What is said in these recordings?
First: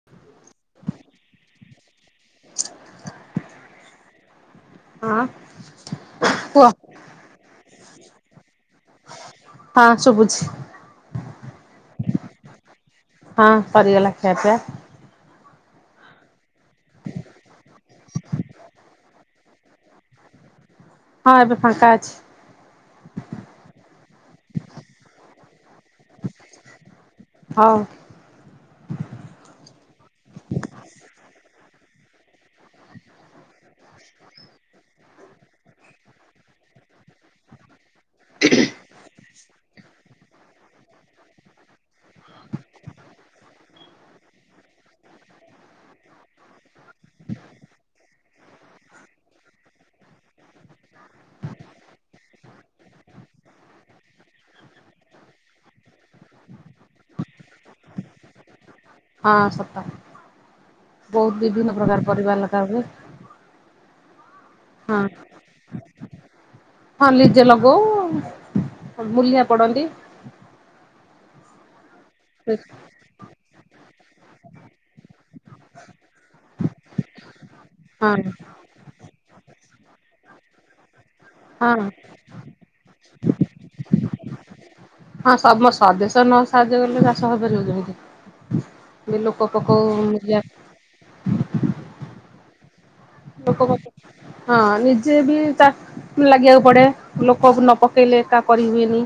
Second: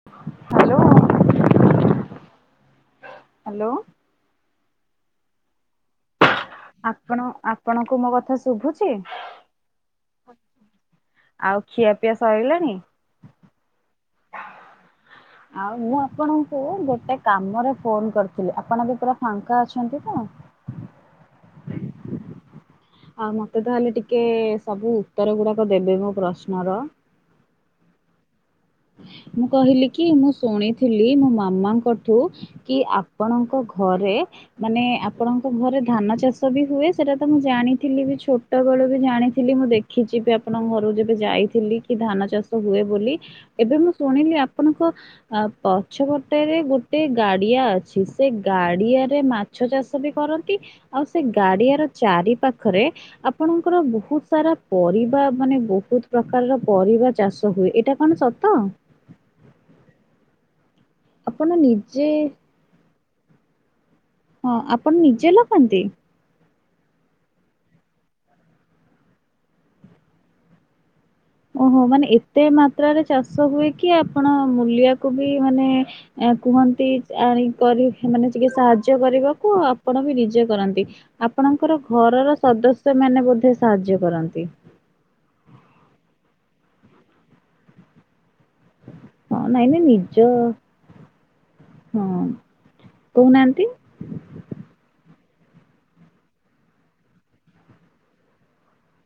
[inaudible] [inaudible] Hello. ହଁ କୁଅ। ଆପଣ ଆପଣଙ୍କୁ ମୋ କଥା ଶୁଭୁଚି। ହଁ ସୁବୁଚି। ଆଉ ଖିଆ ପିଆ ସଇଲାଣି। ହଁ ସରିଗଲା ଖିଆପିଆ। ଆଉ ମୁଁ ଆପଣଙ୍କୁ ଗୋଟେ କାମରେ ଫୋନ କରିଥିଲି ଆପଣ ଏବେ ପୁରା ଫାଙ୍କା ଅଛନ୍ତି ତ। ହଁ ଏବେ ଫାଙ୍କା ଅଛି। ଆଉ ମତେ ତାହେଲେ ଟିକେ ସବୁ ଉତ୍ତର ଗୁଡ଼ାକ ଦେବେ ମୋ ପ୍ରଶ୍ନର। ହଉ। ମୁଁ କହିଲି କି ମୁଁ ଶୁଣିଥିଲି ମୋ ମାମାଙ୍କଠୁ କି ଆପଣଙ୍କ ଘରେ ମାନେ ଆପଣଙ୍କ ଘରେ ଧାନ ଚାଷ ବି ହୁଏ ସେଟା ତ ମୁଁ ଜାଣିଥିଲି ବି ଛୋଟବେଳୁ ବି ଜାଣିଥିଲି ମୁଁ ଦେ ଖିଚି ବି ଆପଣଙ୍କ ଘରୁକୁ ଯେବେ ଯାଇଥିଲି କି ଧାନ ଚାଷ ହୁଏ ବୋଲି। ଏବେ ମୁଁ ଶୁଣିଲି ଆପଣଙ୍କ। ଆ ପଛପଟରେ ଗୋଟେ ଗାଡିଆ ଅଛି ସେ ଗାଡିଆରେ ମା ଛ ଚାଷ ବି କରନ୍ତି ଆଉ ସେ ଗାଡିଆର ଚାରି ପାଖରେ। ଆପଣଙ୍କର ବହୁତ ସାରା ପରିବା ମାନେ ବହୁତ ପ୍ରକାରର ପରିବା ଚାଷ ହୁଏ ଏଇଟା କଣ ସ ତ। ହଁ ସତ ବହୁତ ଆପଣ ବିଭିନ୍ନ ନିଜେ ପ୍ରକାର ପରିବା ଲଗା ହୁଏ। ହଁ ଆପଣ ନିଜେ ଲଗାନ୍ତି। ହଁ ଲିଜେ ଲଗଉ ମୁୂଲିଆ ପଡନ୍ତି। ଓହୋ ମାନେ ଏତେ ହଁ ମାତ୍ରାରେ। ଚାଷ ହୁଏ କି ଆପଣ ମୂଲିଆକୁ ବି ମାନେ କୁହନ୍ତି ଆଣି କରି ହେମାନେ ଜିବେ ସାହାଯ୍ୟ କରିବାକୁ ଆପଣ ବି ନିଜେ କରନ୍ତି। ହଁ ଆପଣଙ୍କର ଘରର ସଦସ୍ୟ ମାନେ ବୋଧେ ସାହାଯ୍ୟ କରନ୍ତି। ହଁ ସମ ସଦଶ୍ୟ ନ ସାହାଯ୍ୟ କଲେ ଚାଷ ହେଇପାରିବ କେମିତି। ବି ଲୋକ ପାଖଉ ମୁଲିଆ। [inaudible] ହୁଁ ଲୋକ ମ ହଁ ନିଜେ ବି ଚା ଲାଗିବାକୁ ପଡେ ଲୋକ ନ ପକେଇଲେ ଏକା କରି ହୁଏନି।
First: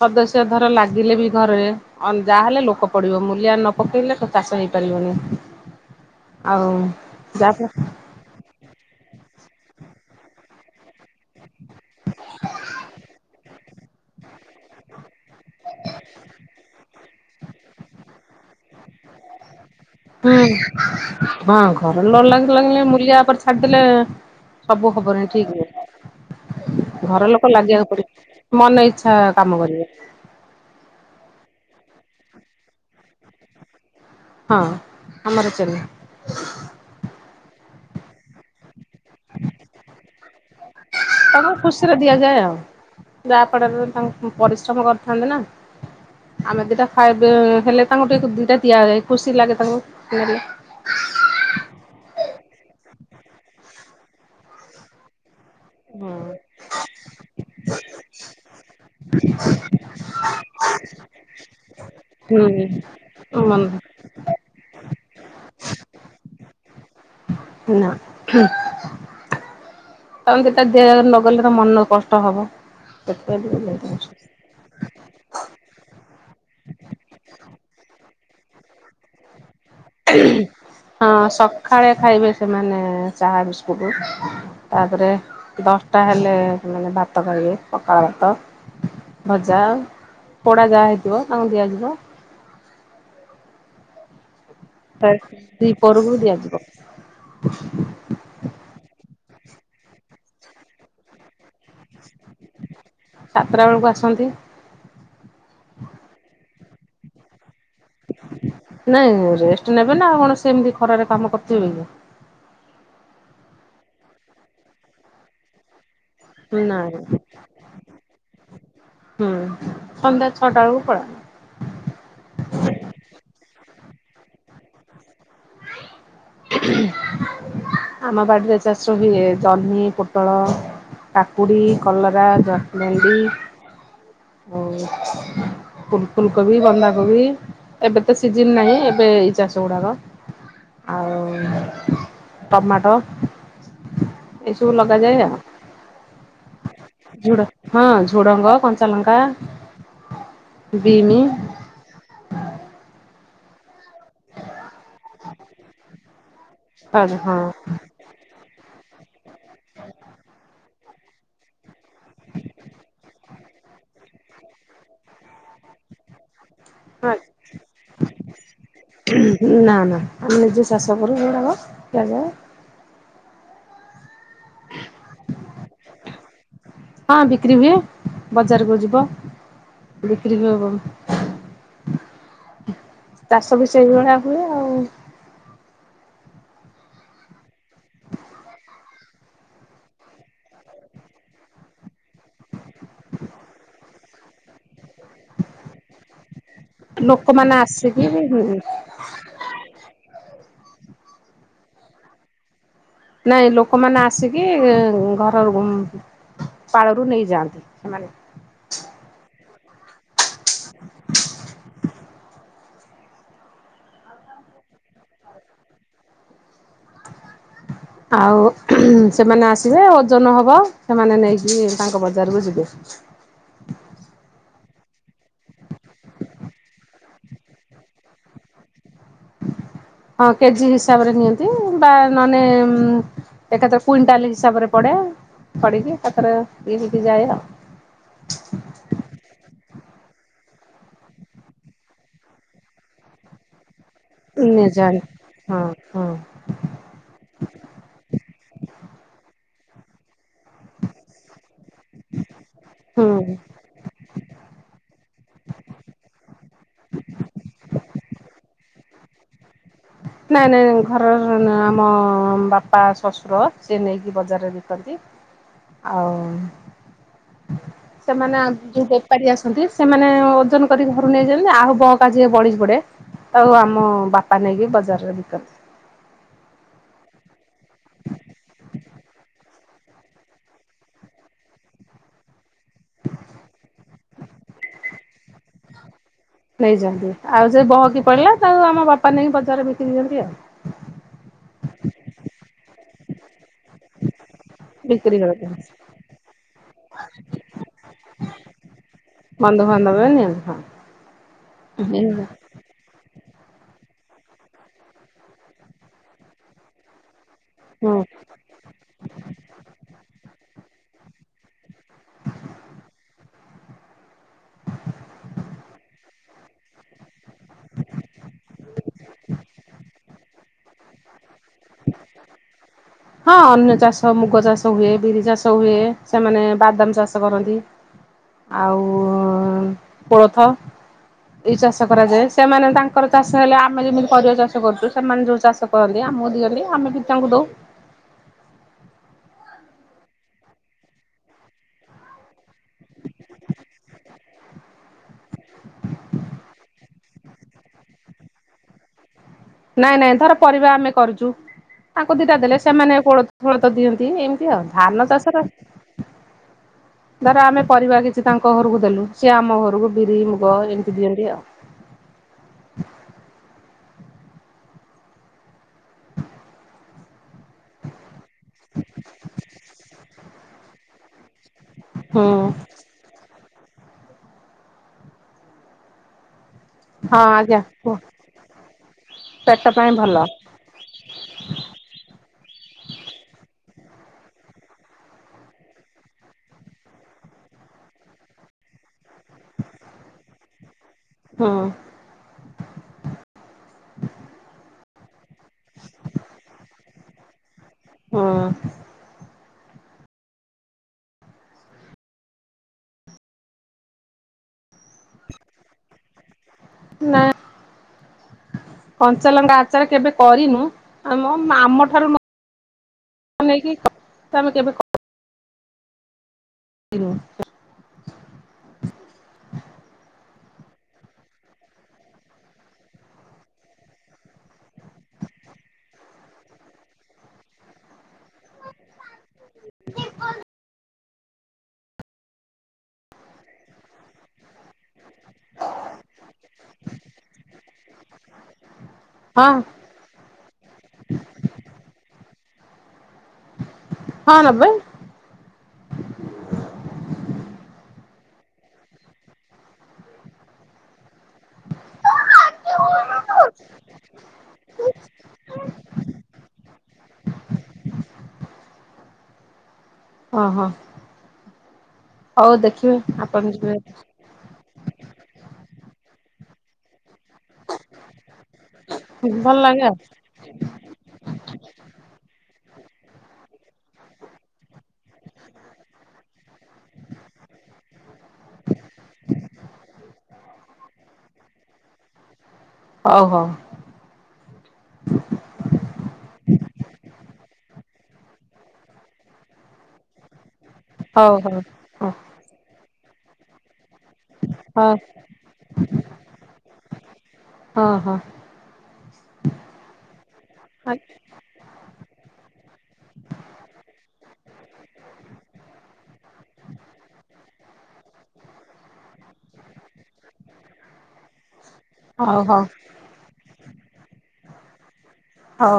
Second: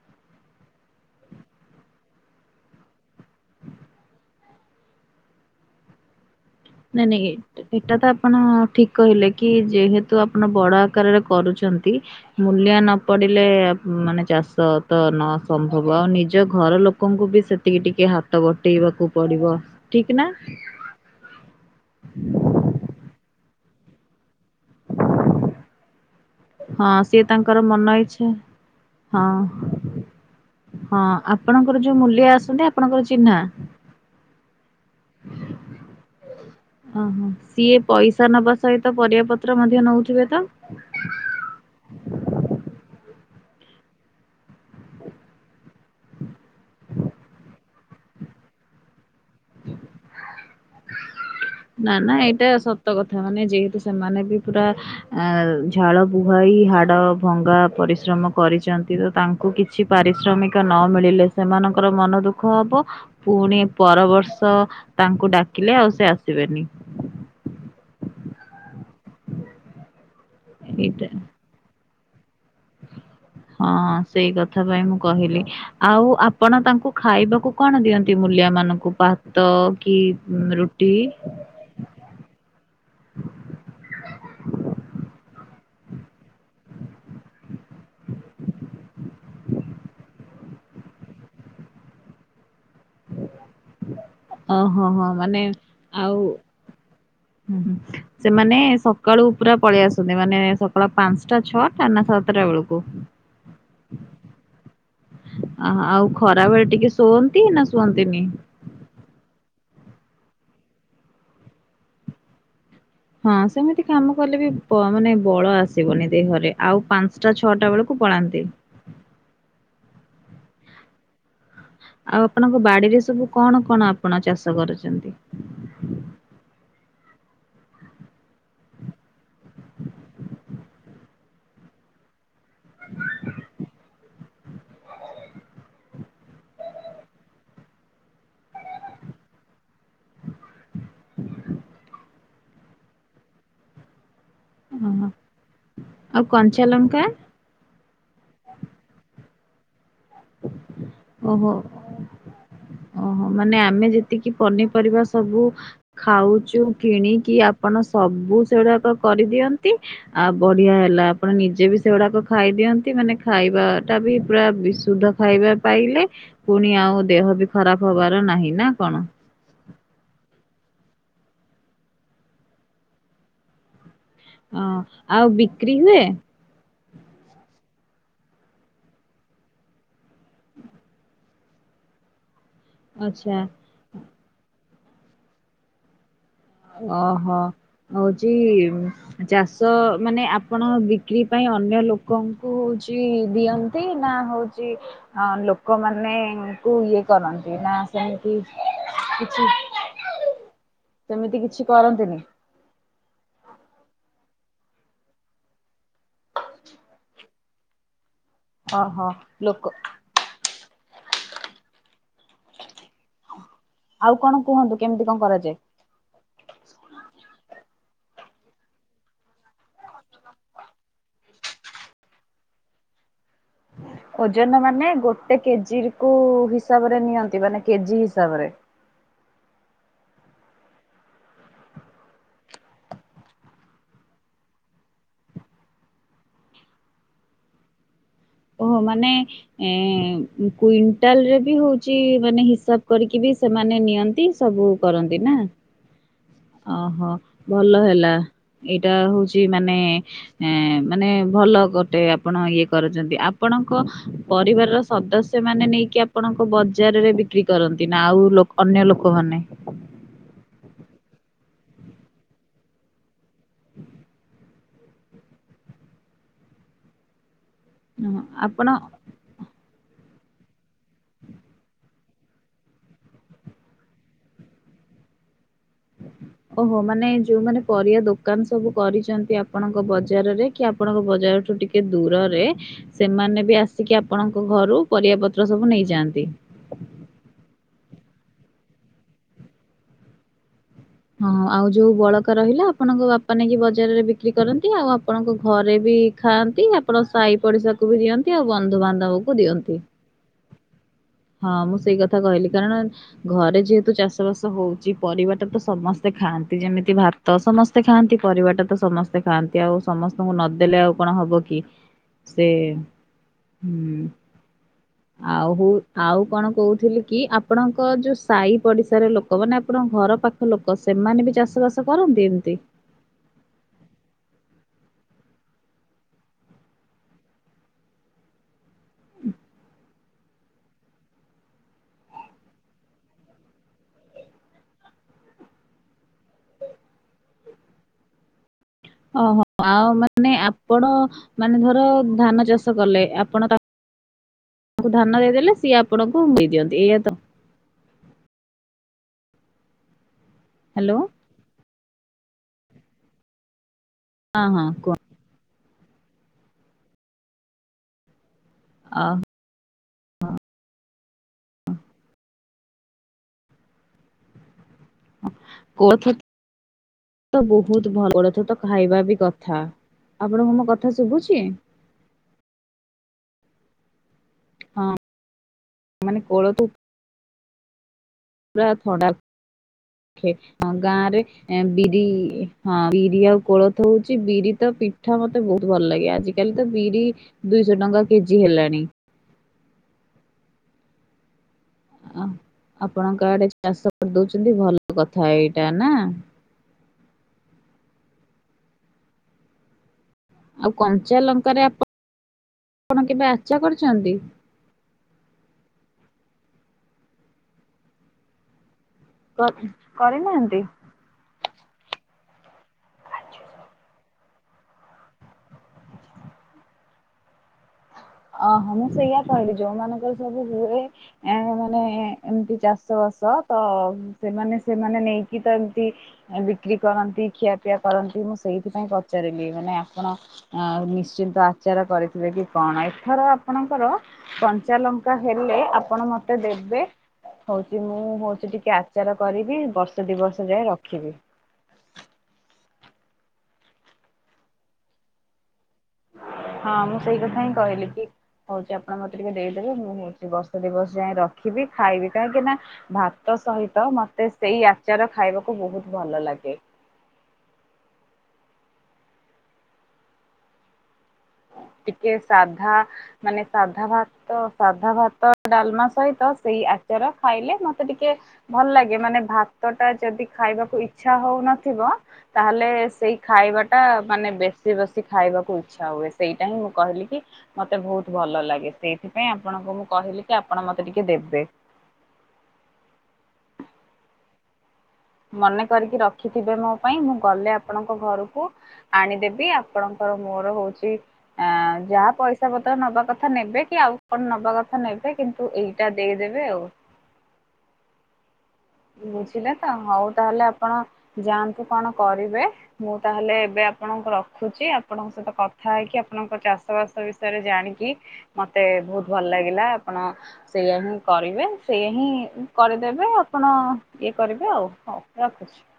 ସଦସ୍ୟ ଧର ଲାଗିଲେ ବି ଘରେ ଅ ଯାହାହଲେ ଲୋକ ପଡିବ ମୂଲିଆ ନ ପକେଇଲେ ତ ଚାଷ ହେଇପାରିବନି। ଆଉ ନାଇଁ ନାଇଁ ଯାହାଫଳ ଏଟା ତ ଆ ଆପଣ ଠିକ କହିଲେ କି ଯେହେତୁ ଆପଣ ବଡ ଆକାରରେ କରୁଚନ୍ତି। ମୂଲିଆ ନ ପଡିଲେ ମାନେ ଚାଷ ତ ନ ସମ୍ଭବ ଆଉ ନିଜ ଘର ଲୋକ ଲୋକଙ୍କୁ ବି ସେତିକି ଟିକେ ହାତ ବଟେଇବାକୁ ପଡିବ ଠିକ ନା। ହୁଁ ହଁ ଘର ଲ ଲାଗ ଲାଗିଲେ ମୁଲିବା ଓପରେ ଛା ଛାଡିଦେଲେ ସବୁ ହବନେଇ ଠିକ୍ ରେ। ହଁ ସିଏ ଘର ଲୋକ ତାଙ୍କର ମନ ଲାଗିବାକୁ ଇଚ୍ଛା ପଡିବ ମନ ଇଚ୍ଛା ହଁ କାମ କରିବେ। ହଁ ଆପଣଙ୍କର ଯୋଉ ମୂଲିଆ ଆସନ୍ତି ଆପଣଙ୍କର ଚିହ୍ନା। ହଁ ଆମର ଚିହ୍ନା। ଓହୋ ସିଏ ପଇସା ନବା ସହିତ ପରିବା ପତ୍ର ମଧ୍ୟ ନଉଥିବେ ତ। ତମକୁ ଖୁସିରେ ଦିଆଯଏ ଆଉ। ଯାହାପଡରେ ତାଙ୍କୁ ପରିଶ୍ରମ କରିଥାନ୍ତି ନା। ଆମେ ଦିଟା ଖାଇବେ ହେଲେ ତାଙ୍କୁ ଟିକେ ଦିଟା ଦିଆଯାଏ ଖୁସି ଲାଗେ ତାଙ୍କୁ ନେଲେ। [inaudible] ନା ନା ଏଇଟା ସତ କଥା ମାନେ ଯେହେତୁ ସେମାନେ ବି ପୁରା ଆ ଝାଳ ହୁଁ ବୁହାଇ ହାଡ଼ ଭଙ୍ଗା ପରିଶ୍ରମ କରିଚନ୍ତି ତ ତାଙ୍କୁ କିଛି ପାରିଶ୍ରମିକ ନ ମିଳିଲେ। ସେମାନଙ୍କର ମନ ଦୁଃଖ ହବ ହୁଁ ପୁଣି ମନ ପରବର୍ଷ ର୍ଷ ତାଙ୍କୁ ଡାକିଲେ ଆଉ ସେ ଆସିବେନି। ନାଁ ହୁଁ [unintelligible] ଦିଆ ଏଇଟା ନଗଲେ ମନ କଷ୍ଟ ହବ। ସେଟାବି ହଁ ସେଇ କଥ ଥା ପାଇଁ ମୁଁ କହିଲି ଆଉ ଆପଣ ତାଙ୍କୁ ଖାଇବାକୁ କଣ ଦିଅନ୍ତି ମୂଲିଆ ମାନଙ୍କୁ ଭା ତ କି ରୁଟି ଖାଳେ ଖାଇବେ ସେମାନେ ଚାହା ବିସ୍କୁଟ୍। ତାପରେ ଦଶଟା ହେଲେ ଭାତ ଖାଇବେ ପଖାଳ ଭାତ। ଭଜା ପୋଡ଼ା ଯାହା ହେଇଥିବ ତାଙ୍କୁ ଦିଆଯିବ। ଓହୋ ହୋ ତାରେ ମାନେ ଦ୍ୱିପହରକୁ ଆଉ ଦିଆଯିବ। ହୁଁ ହୁଁ। ସେମାନେ ସକାଳୁ ପୁରା ପଳେଇ ଆସନ୍ତି ମାନେ ସକାଳ ପାଞ୍ଚଟା ଛଅଟା ନା ସାତଟା ବେଳକୁ? ସାତଟା ବେଳକୁ ଆସନ୍ତି। ଆଁହଁ ଆଉ ଖରା ବେଳେ ଟିକେ ଶୁଅନ୍ତି ନା ଶୁଅନ୍ତିନି? ନାଇଁ ରେଷ୍ଟ ନେବେ ନା ଆଉ କଣ ସେ ଏମିତି ଖରାରେ କାମ କରିଥିବେ କି। ହଁ ସେମିତି କାମ କଲେ ବି ବ ମାନେ ବଳ ଆସ ସିବନି ଦେହରେ କି ଆଉ ନାଇଁ। ପାଞ୍ଚଟା ଛଅଟା ବେଳକୁ ପଳାନ୍ତି। ହୁଁ ସନ୍ଧ୍ୟା ଛଅଟା ବେଳକୁ ପଳା ଆଉ ଆପଣଙ୍କ ବାଡ଼ିରେ ସବୁ କଣ କଣ ଆପଣ ଚାଷ କରିଛନ୍ତି? [unintelligible] ଆମ ବାଡ଼ି ରେ ଚାଷ ହୁଏ ଜହ୍ନି ପୋଟଳ କାକୁଡ଼ୀ କଲରା। [unintelligible] ଓ ଫୁଲ ଫୁଲକୋବି ବନ୍ଧାକୋବି। ଏବେ ତ ସିଜିନ ନାହିଁ ଏବେ ଏଇ ଚାଷ ଗୁଡ଼ାକ। ଆଉ ଟମାଟ। ଏଇସବୁ ଓହୋ ଲଗାଯାଏ ଆଉ ଆଉ କଞ୍ଚା ଲଙ୍କା ଝୁଡ଼ ହଁ ଝୁଡ଼ଙ୍ଗ କଞ୍ଚା ଲଙ୍କା ବିମି। ହୋ ଓହୋ ମାନେ ଆମେ ଯେତିକି ପନିପରିବା ସ ସବୁ ଖାଉଚୁ ହଁ କିଣିକି ହଁ ଆପଣ ସବୁ ସେରାକ କରିଦିଅନ୍ତି। ଆଉ ବଢି଼ଆ ହେଲା ଆପଣ ନିଜେ ବି ସେଗୁଡା଼କ ଖାଇଦିଅନ୍ତୀ ମାନେ ଖାଇବା ଟା ବି ପୁରା ବିସ ଶୁଦ୍ଧ ଖାଇବା ପାଇଲେ ପୁଣି ଆଉ ଦେହ ବି ଖରାପ ହବାର ନାହିଁ ନା କଣ? ନା ନା ଆମେ ନିଜେ ଚାଷ କରୁ ସେଗୁଡ଼ାକ ଖିଆଯାଏ। ହଁ ଆଉ ବିକ୍ରି ହୁଏ? ହଁ ବିକ୍ରି ହୁଏ ବଜାରକୁ ଯିବ। ବିକ୍ରି ହୁଏ ବହୁ [inaudible] ଆଚ୍ଛା ଚାଷ ବି ସେଇଭଳିଆ ହୁଏ ଆଉ। ଓହୋ ହଉଚି ଚାଷ ମାନେ ଆପଣ ବିକ୍ରି ପାଇଁ ଅନ୍ୟ ଲୋକଙ୍କୁ ଚି ଦିଅନ୍ତି ନା ହଉଛି ହଁ ଲୋକମାନେଙ୍କୁ ଇଏ ଲୋକମାନେ କରନ୍ତି ନା ଆସିକି ସେମିତି ବି କିଛି ସେମିତି କିଛି କରନ୍ତିନି। ନାଇଁ ଲୋକମାନେ ଆସିକି ଘର ଉଁ ପାଳରୁ ନେଇଯାଆନ୍ତି ସେମାନେ। ଅ ହ ଲୋକ [inaudible] ଆଉ କଣ କୁହନ୍ତୁ କେମିତି କଣ କରାଯାଏ? ଆଉ ସେମାନେ ଆସିବେ ଓଜନ ହବ ସେମାନେ ନେଇକିରି ତାଙ୍କ ବଜାରକୁ ଯିବେ। ଓଜନ ମାନେ ଗୋଟେ କେଜିର୍ କୁ ହିସାବରେ ନିଅନ୍ତି ମାନେ କେଜି ହିସାବରେ। ହଁ କେଜି ହିସାବରେ ନିଅନ୍ତି ବା ନଅନେ ଏକାଥର କୁଇଣ୍ଟାଲ ହିସାବରେ ପଡ଼େ ପଡି଼କି ଏକାଥରେ ଇଏ ହେଇକି ଯାଏ ଆଉ। ଓହୋ ମାନେ ଏ କୁଇଣ୍ଟାଲ ରେ ବି ହଉଛି ମାନେ ହିସାବ କରିକି ବି ସେମାନେ ନିଅ ନ୍ତି ସବୁ ନେଇଯାଏ କରନ୍ତି ନା? ହଁ ହଁ। ଓହୋ ଭଲ ହେଲା ଏଇଟା ହଉଛି ମାନେ ଏଁ ମାନେ ଭଲ ଗୋଟେ ଆପଣ ଇଏ ହୁଁ। କରୁଛନ୍ତି ଆପଣ ଙ୍କ ପରିବାରର ସଦସ୍ୟ ମାନେ ନେଇକି ଆପଣଙ୍କ ବଜାରରେ ବିକ୍ରି କରନ୍ତି ନା ଆଉ ଲୋ ଅନ୍ୟ ଲୋକମାନେ। ନାଇଁ ନାଇଁ ଘରର ଆମ ବାପା ଶ୍ବଶୁର ସିଏ ନେଇକି ବଜାରରେ ବିକନ୍ତି। ଆଉ ଓହୋ ସେମାନେ ଆଗ ଆପଣ ଯୋଉ ବେ ପାରି ଆସନ୍ତି ସେମାନେ ଓଜନ କରିକି ଘରୁ ନେଇଯାନ୍ତି ଆହୁ ବହକା ଯିଏ ବଳି ପଡେ଼ ଆଉ ଆମ ବାପା ନେଇକି ବଜାରରେ ବିକନ୍ତି। ଓହୋ ମାନେ ଯୋଉମାନେ ପରିବା ଦୋକାନ ସବୁ କରିଛନ୍ତି ଆପ ଆପଣଙ୍କ ବଜାରରେ କି ଆପଣଙ୍କ ବଜାର ଠୁ ଟିକେ ଦୂରରେ। ସେମାନେ ବି ଆସିକି ଆପଣଙ୍କ ଘରୁ ପରିବାପତ୍ର ସବୁ ନେଇଯାଆନ୍ତି। ନେଇଯାନ୍ତି ଆଉ ଯଦି ବହକି ପଡି଼ଲା ତାକୁ ଆମ ବାପା ନେଇକି ବଜାରରେ ବିକିଦିଅନ୍ତି ଆଉ। ହଁ ଆଉ ଯୋଉ ବଳକା ରହିଲା ଆପଣଙ୍କ ବାପା ନେଇକି ବଜାରରେ ବିକ୍ରି କରନ୍ତି। ଆଉ ବିକ୍ରି ଆପଣଙ୍କ କରନ୍ତି ଘରେ ବି ଖାଆନ୍ତି, ଆପଣ ସାହି ପଡି଼ଶାକୁ ବି ଦିଅନ୍ତି ଆଉ ବନ୍ଧୁବାନ୍ଧବକୁ ଦିଅ ବନ୍ଧୁବାନ୍ଧବ ଏ ନିଅନ୍ତି ହଁ। ହଁ ମୁଁ ସେଇ କଥା ହୁଁ। କହିଲି। କାରଣ ଘରେ ଯେହେତୁ ଚାଷ ବାସ ହଉଛି ପରିବାଟା ତ ସ ସମସ୍ତେ ଖାଆନ୍ତି ଯେମିତି ଭାତ ସମସ୍ତେ ଖାଆନ୍ତି ପରିବାଟା ତ ସମ ସେ ଖାଆନ୍ତି ଆଉ ସମସ୍ତଙ୍କୁ ନଦେଲେ ଆଉ କଣ ହବ କି ସେ ହୁଁ। ଆଉହୁ ଆଉ କଣ କହୁଥିଲି କି ଆପଣଙ୍କ ଯୋଉ ସୁ ସାଈ ପଡି଼ଶାର ଲୋକ ମାନେ ଆପଣଙ୍କ ଘର ପାଖ ଲୋକ ସେମାନେ ବି ଚାଷ ବାସ କରନ୍ତି, ଏମତି? ହଁ ଅନ୍ୟ ଚାଷ ମୁଗ ଚାଷ ହୁଏ ବିରି ଚାଷ ହୁଏ ସେମାନେ ବାଦାମ ଚାଷ କରନ୍ତି। ହ ଆଉ ପୋଳଥ। ଏଇ ଚାଷ କରାଯାଏ ସେମାନେ ତାଙ୍କର ଚାଷ ହେଲେ ଆମେ ଯେମିତି ପରିବା ଚାଷ କରୁଛୁ ସେମାନେ ଯୋଉ ଚାଷ କହନ୍ତି ଆମକୁ ଦିଅନ୍ତି ଆମେ ବି ତାଙ୍କୁ ଦଉ। ଓହୋ ଆଉ ମାନେ ଆପଣ ମାନେ ଧର ଧାନ ଚାଷ ଚା କଲେ ଆପଣ ତାଙ୍କୁ ଧାନ ଦେଇଦେଲେ ସିଏ ଆପଣଙ୍କୁ ମି ଦିଅନ୍ତି ଏଇଆ ତ? ନାଇଁ ନାଇଁ ଧର ପରିବା ଆମେ କରୁଛୁ ତାଙ୍କୁ ଦିଟା ଦେଲେ ସେମାନେ କୋଳଥ ଫଳ ତ ଦିଅନ୍ତି ହଁ ଏମିତି ହଁ ଆଉ କୁହ ଧାନ ଚାଷରେ ଧର ଆମେ ପରିବା କିଛି ସେ ତାଙ୍କ ଘରକୁ ଅ ଦେଲୁ ସିଏ ଆମ ଘରକୁ ବିରି ମୁଗ ଏମିତି ଦିଅନ୍ତି ଆଉ। ହଁ କୋଳଥ ତ ବହୁତ ଭଲ କୋଳଥ ଥ ତ ଖାଇବା ବି କଥା ଆପଣଙ୍କୁ ମୋ କଥା ଶୁଭୁଛି? ହଁ। ହଁ ମାନେ କୋଳଥ ହଁ ଆଜ୍ଞା କୁହ? ପୁରା ଥଣ୍ଡା ପେଟ ପାଇଁ ଭଲ ରଖେ ଅ ଗାଁ ରେ ଏ ବିରି ହଁ ବିରି ଆଉ କୋଳଥ ହଉଛି ବିରି ତ ପିଠା ମତେ ବହୁତ ଭଲ ଲାଗେ ଆଜି କାଲି ତ ବିରି ଦୁଇଶହ ଟଙ୍କା କେଜି ହେଲାଣି। ହଁ। ହଁ ଆପଣଙ୍କଆଡେ ଚାଷ କରିଦଉଛନ୍ତି ଭଲ କଥା ଏଇଟା ନା? ହଁ। ଆଉ କଞ୍ଚା ଲଙ୍କାରେ ଆପଣ ଆପଣ କେବେ ଆଛା କରଛନ୍ତି। ନାଇଁ। କଞ୍ଚାଲଙ୍କା କରି ଆଚାର କେବେ କରିନାହାନ୍ତି? କରିନୁ ଆ ଆମଠାରୁ ନେଇକି ତମେ କେବେ କ ହତି। ଓହୋ ମୁଁ ସେଇୟଆ କହିଲି ଯୋଉମାନାନଙ୍କର ସବୁ ହୁଏ ଏ ମାନେ ଏମିତି ଚାଷ ବାସ ତ ସେମାନେ ସେମାନେ ନେଇକି ତ ଏମତି ବିକ୍ରି କରନ୍ତି ଖିଆପିଆ କରନ୍ତି ମୁଁ ସେଇଥିପାଇଁ ପଚାରିଲି ମାନେ ଆପଣ ଅ ନିଶ୍ଚିନ୍ତ ଆଚାର କରିଥିବେ କି କଣ ଥର ଆପଣଙ୍କର କଞ୍ଚା ଲଙ୍କା ହେଲେ ଆପଣ ମତେ ଦେବେ। ହଉଛି ମୁଁ ହଉଛି ଟିକେ ଆଚାର ହଁ କରିବି ବର୍ଷ ଦୁ ବର୍ଷ ଯାଏ ରଖିବି। ହଁ ନେବେ। ହଁ ମୁଁ ସେଇ କଥା ହିଁ କହିଲି କି ହଉଛି ଆପଣ ମତେ ଟିକେ ଦେଇଦେବେ ମୁଁ ହଉଛି ବର୍ଷ ଦିବସ ଯାଇଏ ରଖିବି ଖାଇବି କାହିଁକି ନା ଭାତ ସହିତ ମତେ ସେଇ ଆଚାର ଖାଇବାକୁ ବହୁତ ଭଲ ଲାଗେ। ଓ ହୋ। ଟିକେ ସାଧା ମାନେ ଆପଣ ଯିବେ ସାଧା ଭାତ ତ ସାଧା ଭାତ ଡାଲମା ସହିତ ସେଇ ଆଚାର ଖାଇଲେ ମତେ ଟିକେ ଭଲ ଲାଗେ ମାନେ ଭଲ ଭାତ ଲାଗେ ଟା ଯଦି ଖାଇବାକୁ ଇଚ୍ଛା ହଉନଥିବ ତାହେଲେ ସେଇ ଖାଇବା ଟା ମାନେ ବେଶୀ ବେଶୀ ଖାଇବାକୁ ଇଚ୍ଛା ହୁଏ। ସେଇଟା ହିଁ ମୁଁ କହିଲି କି ମତେ ବହୁତ ଭଲ ଲାଗେ ସେଇଥିପାଇଁ ଆପଣଙ୍କୁ ମୁଁ କହିଲି କି ଆପଣ ମତେ ଟିକେ ଦେବେ। ହଉ ହଉ। ମନେ କରିକି ରଖିଥିବେ ମୋ ପାଇଁ ମୁଁ ଗଲେ ଆପଣଙ୍କ ଘରକୁ ଆଣିଦେବି ଆପଣଙ୍କର ମୋର ହଉଛି ହଉ ହଉ ହଉ ହଉ ଯାହା ପଇସା ବତଳ ନବା କଥା ନେବେ କି ଆଉ କଣ ନବା କଥା ହଉ ନେବେ କିନ୍ତୁ ତୁ ଏଇଟା ଦେଇଦେବେ ଆଉ। ହଁ ହଁ ବୁଝିଲେ ତ ହଉ ତାହେଲେ ଆପଣ ଆଜ୍ଞା। ଯାଆନ୍ତୁ କଣ କରିବେ ମୁଁ ତାହେଲେ ଏବେ ଆପଣଙ୍କୁ ରଖୁଛି ଆପଣଙ୍କ ସହିତ କଥା ହେଇକି ଆପଣଙ୍କ ଚାଷ ବାସ ବିଷୟରେ ଜାଣିକି ମତେ ବହୁତ ଭଲ ଲାଗିଲା ଆପଣ ସେଇଆା ହିଁ କରିବେ ସେ ହିଁ ହଉ ହଉ କରିଦେବେ ଆପଣ ଇଏ କରିବେ ଆଉ ହଉ ରଖୁଛି। ହଉ।